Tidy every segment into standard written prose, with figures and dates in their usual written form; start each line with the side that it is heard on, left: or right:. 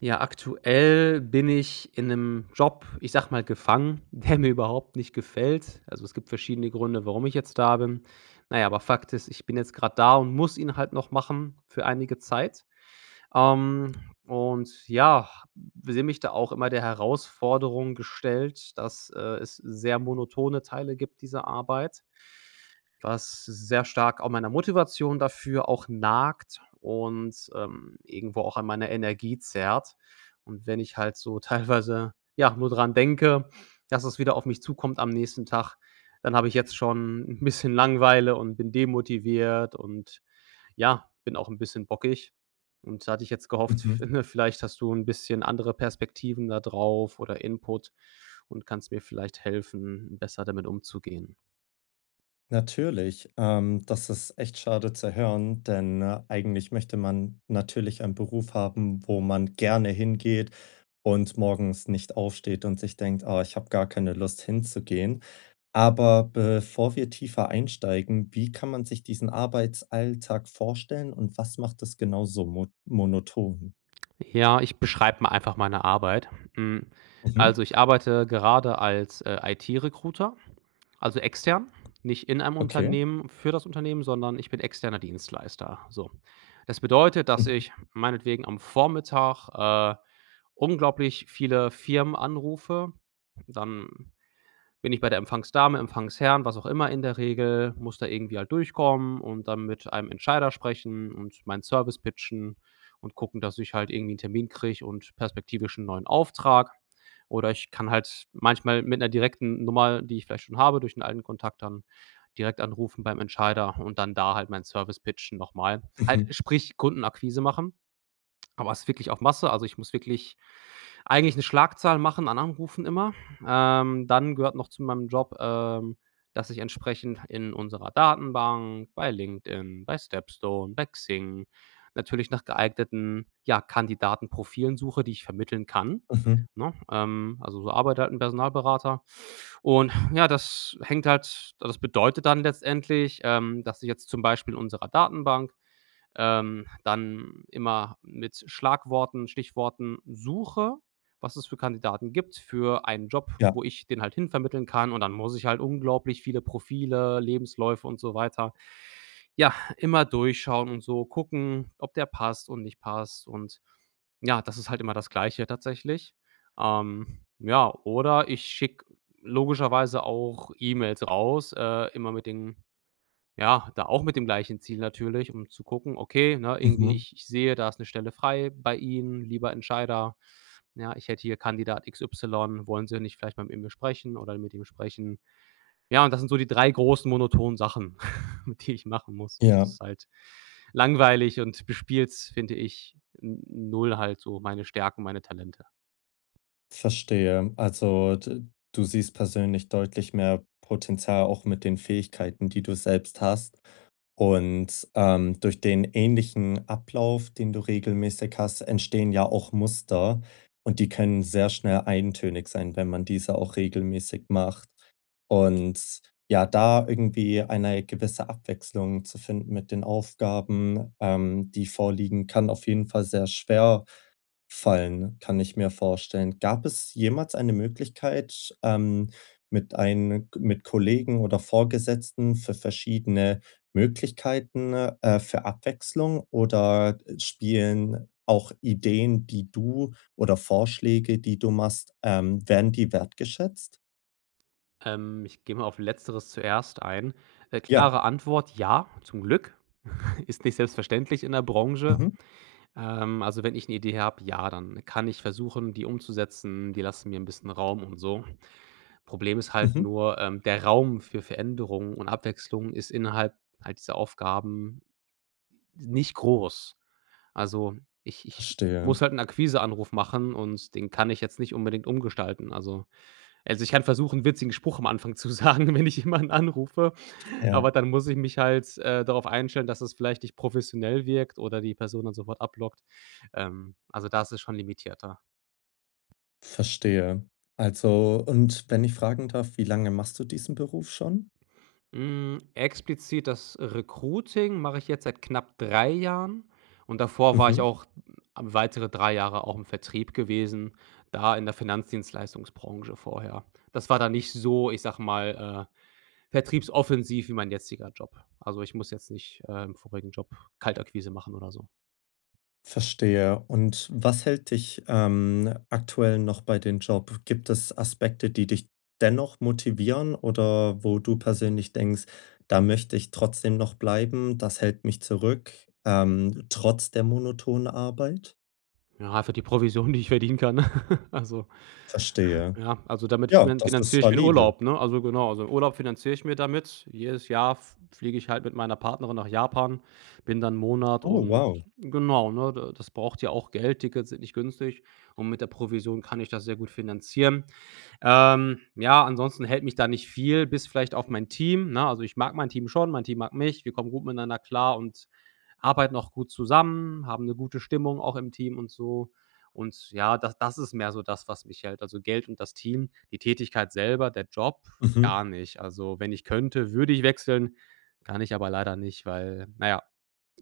right: Ja, aktuell bin ich in einem Job, ich sag mal, gefangen, der mir überhaupt nicht gefällt. Also, es gibt verschiedene Gründe, warum ich jetzt da bin. Na ja, aber Fakt ist, ich bin jetzt gerade da und muss ihn halt noch machen für einige Zeit. Ähm, und ja, sehe mich da auch immer der Herausforderung gestellt, dass, es sehr monotone Teile gibt dieser Arbeit, was sehr stark auch meiner Motivation dafür auch nagt und, irgendwo auch an meiner Energie zerrt. Und wenn ich halt so teilweise, ja, nur dran denke, dass es wieder auf mich zukommt am nächsten Tag, dann habe ich jetzt schon ein bisschen Langeweile und bin demotiviert und ja, bin auch ein bisschen bockig, und da hatte ich jetzt gehofft,
left: Mhm.
right: ne, vielleicht hast du ein bisschen andere Perspektiven da drauf oder Input und kannst mir vielleicht helfen, besser damit umzugehen.
left: Natürlich, das ist echt schade zu hören, denn, eigentlich möchte man natürlich einen Beruf haben, wo man gerne hingeht und morgens nicht aufsteht und sich denkt: „Ah, ich habe gar keine Lust hinzugehen.“ Aber bevor wir tiefer einsteigen, wie kann man sich diesen Arbeitsalltag vorstellen und was macht es genau so mo monoton?
right: Ja, ich beschreibe mal einfach meine Arbeit. Hm,
left: Mhm.
right: also, ich arbeite gerade als, IT-Recruiter. Also extern, nicht in einem
left: Okay.
right: Unternehmen für das Unternehmen, sondern ich bin externer Dienstleister. So. Das bedeutet, dass
left: Mhm.
right: ich meinetwegen am Vormittag, unglaublich viele Firmen anrufe, dann bin ich bei der Empfangsdame, Empfangsherrn, was auch immer in der Regel, muss da irgendwie halt durchkommen und dann mit einem Entscheider sprechen und meinen Service pitchen und gucken, dass ich halt irgendwie einen Termin kriege und perspektivisch einen neuen Auftrag. Oder ich kann halt manchmal mit einer direkten Nummer, die ich vielleicht schon habe, durch einen alten Kontakt dann direkt anrufen beim Entscheider und dann da halt meinen Service pitchen nochmal, halt,
left: Mhm.
right: sprich Kundenakquise machen. Aber es ist wirklich auf Masse. Also, ich muss wirklich eigentlich eine Schlagzahl machen an Anrufen immer. Dann gehört noch zu meinem Job, dass ich entsprechend in unserer Datenbank, bei LinkedIn, bei Stepstone, bei Xing natürlich nach geeigneten, ja, Kandidatenprofilen suche, die ich vermitteln kann,
left: Mhm.
right: ne? Also, so arbeitet halt 'n Personalberater. Und ja, das hängt halt das bedeutet dann letztendlich, dass ich jetzt zum Beispiel in unserer Datenbank, dann immer mit Schlagworten, Stichworten suche, was es für Kandidaten gibt für einen Job,
left: Ja.
right: wo ich den halt hinvermitteln kann. Und dann muss ich halt unglaublich viele Profile, Lebensläufe und so weiter, ja, immer durchschauen und so gucken, ob der passt und nicht passt. Und ja, das ist halt immer das Gleiche tatsächlich. Ja, oder ich schicke logischerweise auch E-Mails raus, immer mit den ja, da auch mit dem gleichen Ziel natürlich, um zu gucken, okay, ne, irgendwie
left: Mhm.
right: ich sehe, da ist eine Stelle frei bei Ihnen, lieber Entscheider. Ja, ich hätte hier Kandidat XY, wollen Sie nicht vielleicht mal mit ihm sprechen oder mit ihm sprechen? Ja, und das sind so die 3 großen monotonen Sachen, die ich machen muss. Das
left: Ja.
right: ist halt langweilig und bespielt, finde ich, n null halt so meine Stärken, meine Talente.
left: Verstehe. Also, d du siehst persönlich deutlich mehr Potenzial auch mit den Fähigkeiten, die du selbst hast. Und, durch den ähnlichen Ablauf, den du regelmäßig hast, entstehen ja auch Muster, und die können sehr schnell eintönig sein, wenn man diese auch regelmäßig macht. Und, ja, da irgendwie eine gewisse Abwechslung zu finden mit den Aufgaben, die vorliegen, kann auf jeden Fall sehr schwer fallen, kann ich mir vorstellen. Gab es jemals eine Möglichkeit, mit Kollegen oder Vorgesetzten für verschiedene Möglichkeiten, für Abwechslung oder spielen auch Ideen, die du oder Vorschläge, die du machst, werden die wertgeschätzt?
right: Ich gehe mal auf Letzteres zuerst ein.
left: Ja.
right: Klare Antwort: „Ja“, zum Glück. Ist nicht selbstverständlich in der Branche.
left: Mhm.
right: Also wenn ich eine Idee habe, ja, dann kann ich versuchen, die umzusetzen. Die lassen mir ein bisschen Raum und so. Problem ist halt
left: Mhm.
right: nur, der Raum für Veränderung und Abwechslung ist innerhalb halt dieser Aufgaben nicht groß. Also, ich
left: Verstehe.
right: muss halt 'n Akquiseanruf machen und den kann ich jetzt nicht unbedingt umgestalten. Also, ich kann versuchen, 'n witzigen Spruch am Anfang zu sagen, wenn ich jemanden anrufe,
left: Ja,
right: aber dann muss ich mich halt, darauf einstellen, dass es vielleicht nicht professionell wirkt oder die Person dann sofort ablockt. Also, da ist es schon limitierter.
left: verstehe. Also, und wenn ich fragen darf, wie lange machst du diesen Beruf schon?
right: Hm, explizit das Recruiting mache ich jetzt seit knapp 3 Jahren und davor war ich
left: Mhm.
right: auch weitere 3 Jahre auch im Vertrieb gewesen, da in der Finanzdienstleistungsbranche vorher. Das war da nicht so, ich sag mal, vertriebsoffensiv wie mein jetziger Job. Also, ich muss jetzt nicht, im vorigen Job Kaltakquise machen oder so.
left: Verstehe. Und was hält dich, aktuell noch bei dem Job? Gibt es Aspekte, die dich dennoch motivieren oder wo du persönlich denkst: „Da möchte ich trotzdem noch bleiben, das hält mich zurück, trotz der monotonen Arbeit?“
right: Ja, halt für die Provision, die ich verdienen kann. Also,
left: Verstehe.
right: ja, also damit
left: Ja, das
right: finanziere
left: ist
right: ich mir 'n
left: valide.
right: Urlaub, ne? Also genau, also Urlaub finanziere ich mir damit. Jedes Jahr f fliege ich halt mit meiner Partnerin nach Japan, bin dann 'n Monat
left: Oh,
right: und
left: wow.
right: genau, ne, da das braucht ja auch Geld. Tickets sind nicht günstig und mit der Provision kann ich das sehr gut finanzieren. Ja, ansonsten hält mich da nicht viel, bis vielleicht auf mein Team, ne? Also, ich mag mein Team schon, mein Team mag mich. Wir kommen gut miteinander klar und arbeiten auch gut zusammen, haben eine gute Stimmung auch im Team und so. Und ja, das ist mehr so das, was mich hält. Also, Geld und das Team, die Tätigkeit selber, der Job,
left: Mhm.
right: gar nicht. Also, wenn ich könnte, würde ich wechseln, kann ich aber leider nicht, weil naja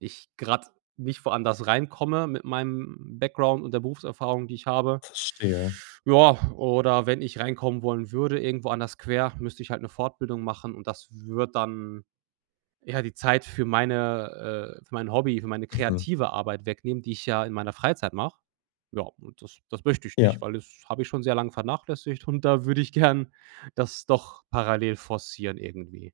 right: ich gerade nicht woanders reinkomme mit meinem Background und der Berufserfahrung, die ich habe.
left: Verstehe.
right: Ja, oder wenn ich reinkommen wollen würde, irgendwo anders quer, müsste ich halt eine Fortbildung machen und das wird dann ja die Zeit für meine für mein Hobby, für meine
left: Mhm.
right: kreative Arbeit wegnehmen, die ich ja in meiner Freizeit mache. Ja, und das möchte ich
left: Ja.
right: nicht, weil das habe ich schon sehr lange vernachlässigt und da würde ich gern das doch parallel forcieren irgendwie.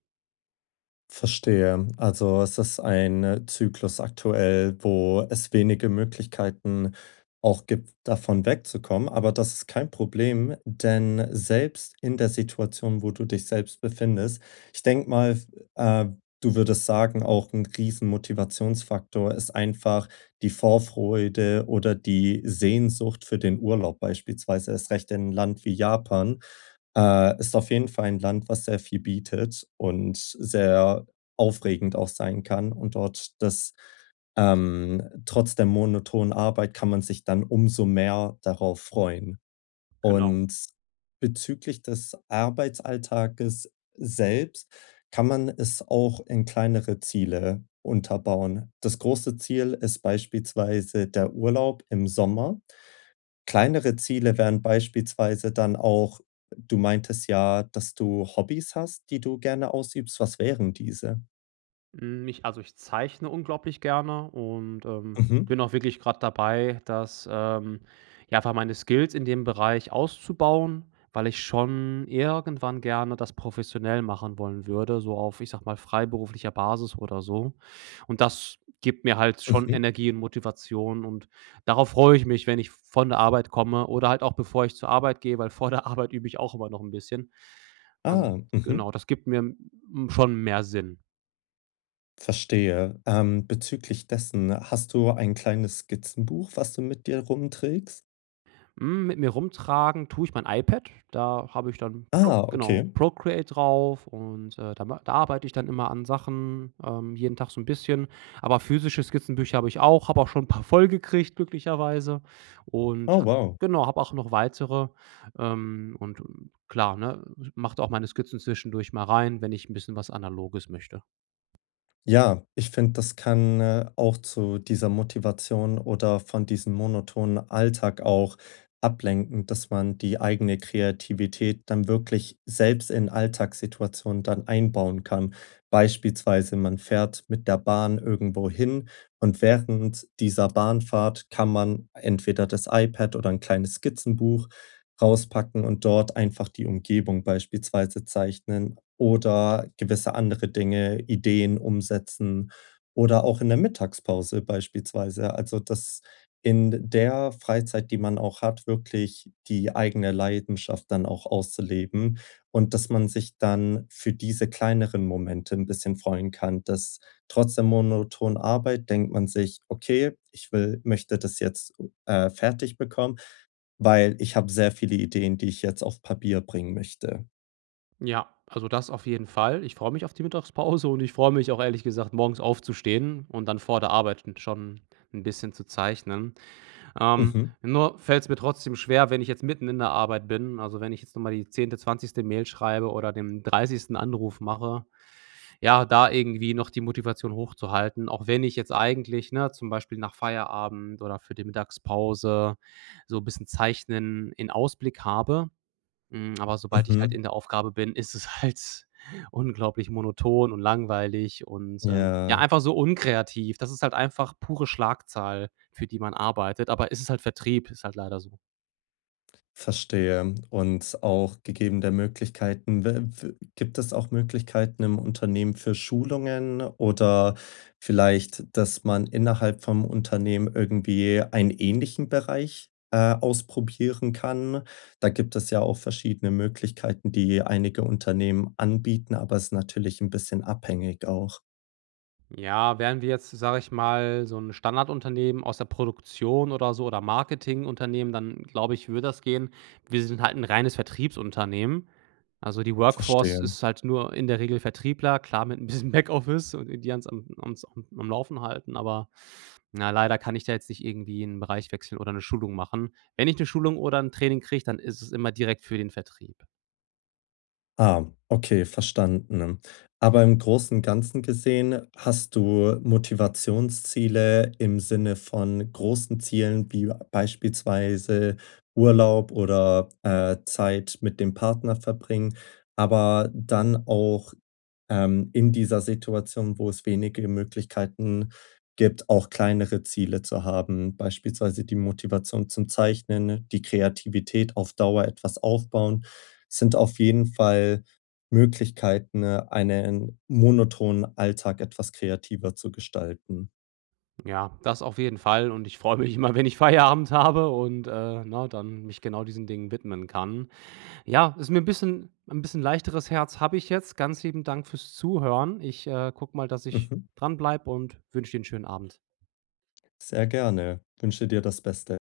left: Verstehe. Also, es ist ein Zyklus aktuell, wo es wenige Möglichkeiten auch gibt, davon wegzukommen. Aber das ist kein Problem, denn selbst in der Situation, wo du dich selbst befindest, ich denke mal, äh, du würdest sagen, auch ein riesen Motivationsfaktor ist einfach die Vorfreude oder die Sehnsucht für den Urlaub beispielsweise, erst recht in 'n Land wie Japan, ist auf jeden Fall ein Land, was sehr viel bietet und sehr aufregend auch sein kann. Und dort das trotz der monotonen Arbeit kann man sich dann umso mehr darauf freuen.
right: Genau.
left: Und bezüglich des Arbeitsalltages selbst kann man es auch in kleinere Ziele unterbauen. Das große Ziel ist beispielsweise der Urlaub im Sommer. Kleinere Ziele wären beispielsweise dann auch, du meintest ja, dass du Hobbys hast, die du gerne ausübst. Was wären diese?
right: Hm, ich zeichne unglaublich gerne und,
left: Mhm,
right: bin auch wirklich gerade dabei, dass, ja, einfach meine Skills in dem Bereich auszubauen, weil ich schon irgendwann gerne das professionell machen wollen würde, so auf, ich sage mal, freiberuflicher Basis oder so. Und das gibt mir halt schon
left: mhm.
right: Energie und Motivation und darauf freue ich mich, wenn ich von der Arbeit komme oder halt auch bevor ich zur Arbeit gehe, weil vor der Arbeit übe ich auch immer noch ein bisschen. Also,
left: Ah, mhm,
right: genau, das gibt mir, hm, schon mehr Sinn.
left: verstehe. Bezüglich dessen, hast du ein kleines Skizzenbuch, was du mit dir rumträgst?
right: Hm, mit mir rumtragen tue ich mein iPad. Da habe ich dann
left: Ah, okay.
right: Procreate drauf und, da arbeite ich dann immer an Sachen, jeden Tag so 'n bisschen. Aber physische Skizzenbücher habe ich auch, habe auch schon 'n paar vollgekriegt glücklicherweise und
left: Oh,
right: ha
left: wow.
right: genau, habe auch noch weitere. Ähm, und äh, klar, ne, mache da auch meine Skizzen zwischendurch mal rein, wenn ich 'n bisschen was Analoges möchte.
left: Ja, ich finde, das kann, auch zu dieser Motivation oder von diesem monotonen Alltag auch ablenken, dass man die eigene Kreativität dann wirklich selbst in Alltagssituationen dann einbauen kann. Beispielsweise, man fährt mit der Bahn irgendwo hin und während dieser Bahnfahrt kann man entweder das iPad oder ein kleines Skizzenbuch rauspacken und dort einfach die Umgebung beispielsweise zeichnen oder gewisse andere Dinge, Ideen umsetzen oder auch in der Mittagspause beispielsweise. Also, dass in der Freizeit, die man auch hat, wirklich die eigene Leidenschaft dann auch auszuleben und dass man sich dann für diese kleineren Momente ein bisschen freuen kann, dass trotz der monotonen Arbeit denkt man sich: „Okay, ich will möchte das jetzt, fertig bekommen, weil ich habe sehr viele Ideen, die ich jetzt auf Papier bringen möchte.“
right: Ja, also das auf jeden Fall. Ich freue mich auf die Mittagspause und ich freue mich auch ehrlich gesagt, morgens aufzustehen und dann vor der Arbeit schon ein bisschen zu zeichnen.
left: Mhm,
right: Nur fällt es mir trotzdem schwer, wenn ich jetzt mitten in der Arbeit bin. Also, wenn ich jetzt noch mal die 10., 20. Mail schreibe oder den 30. Anruf mache, ja, da irgendwie noch die Motivation hochzuhalten, auch wenn ich jetzt eigentlich, ne, zum Beispiel nach Feierabend oder für die Mittagspause so ein bisschen Zeichnen in Ausblick habe. Hm, aber sobald ich halt in
left: mhm.
right: der Aufgabe bin, ist es halt unglaublich monoton und langweilig und,
left: Ja,
right: ja, einfach so unkreativ. Das ist halt einfach pure Schlagzahl, für die man arbeitet, aber es ist halt Vertrieb, ist halt leider so.
left: verstehe. Und auch gegeben der Möglichkeiten, w gibt es auch Möglichkeiten im Unternehmen für Schulungen oder vielleicht, dass man innerhalb vom Unternehmen irgendwie einen ähnlichen Bereich, ausprobieren kann? Da gibt es ja auch verschiedene Möglichkeiten, die einige Unternehmen anbieten, aber es ist natürlich ein bisschen abhängig auch.
right: Ja, wären wir jetzt, sage ich mal, so ein Standardunternehmen aus der Produktion oder so oder Marketingunternehmen, dann glaube ich, würde das gehen. Wir sind halt ein reines Vertriebsunternehmen. Also, die Workforce
left: Verstehe.
right: ist halt nur in der Regel Vertriebler, klar mit ein bisschen Backoffice und die ans am uns am am Laufen halten, aber na, leider kann ich da jetzt nicht irgendwie einen Bereich wechseln oder eine Schulung machen. Wenn ich eine Schulung oder ein Training kriege, dann ist es immer direkt für den Vertrieb.
left: Ah, okay, verstanden. Aber im Großen und Ganzen gesehen, hast du Motivationsziele im Sinne von großen Zielen wie beispielsweise Urlaub oder, Zeit mit dem Partner verbringen, aber dann auch in dieser Situation, wo es wenige Möglichkeiten gibt, auch kleinere Ziele zu haben, beispielsweise die Motivation zum Zeichnen, die Kreativität auf Dauer etwas aufbauen, sind auf jeden Fall Möglichkeiten, einen monotonen Alltag etwas kreativer zu gestalten.
right: Ja, das auf jeden Fall und ich freue mich immer, wenn ich Feierabend habe und, ne, dann mich genau diesen Dingen widmen kann. Ja, ist mir ein bisschen leichteres Herz habe ich jetzt. Ganz lieben Dank fürs Zuhören. Ich, gucke mal, dass ich
left: Mhm.
right: dranbleibe und wünsche dir 'n schönen Abend.
left: Sehr gerne. Wünsche dir das Beste.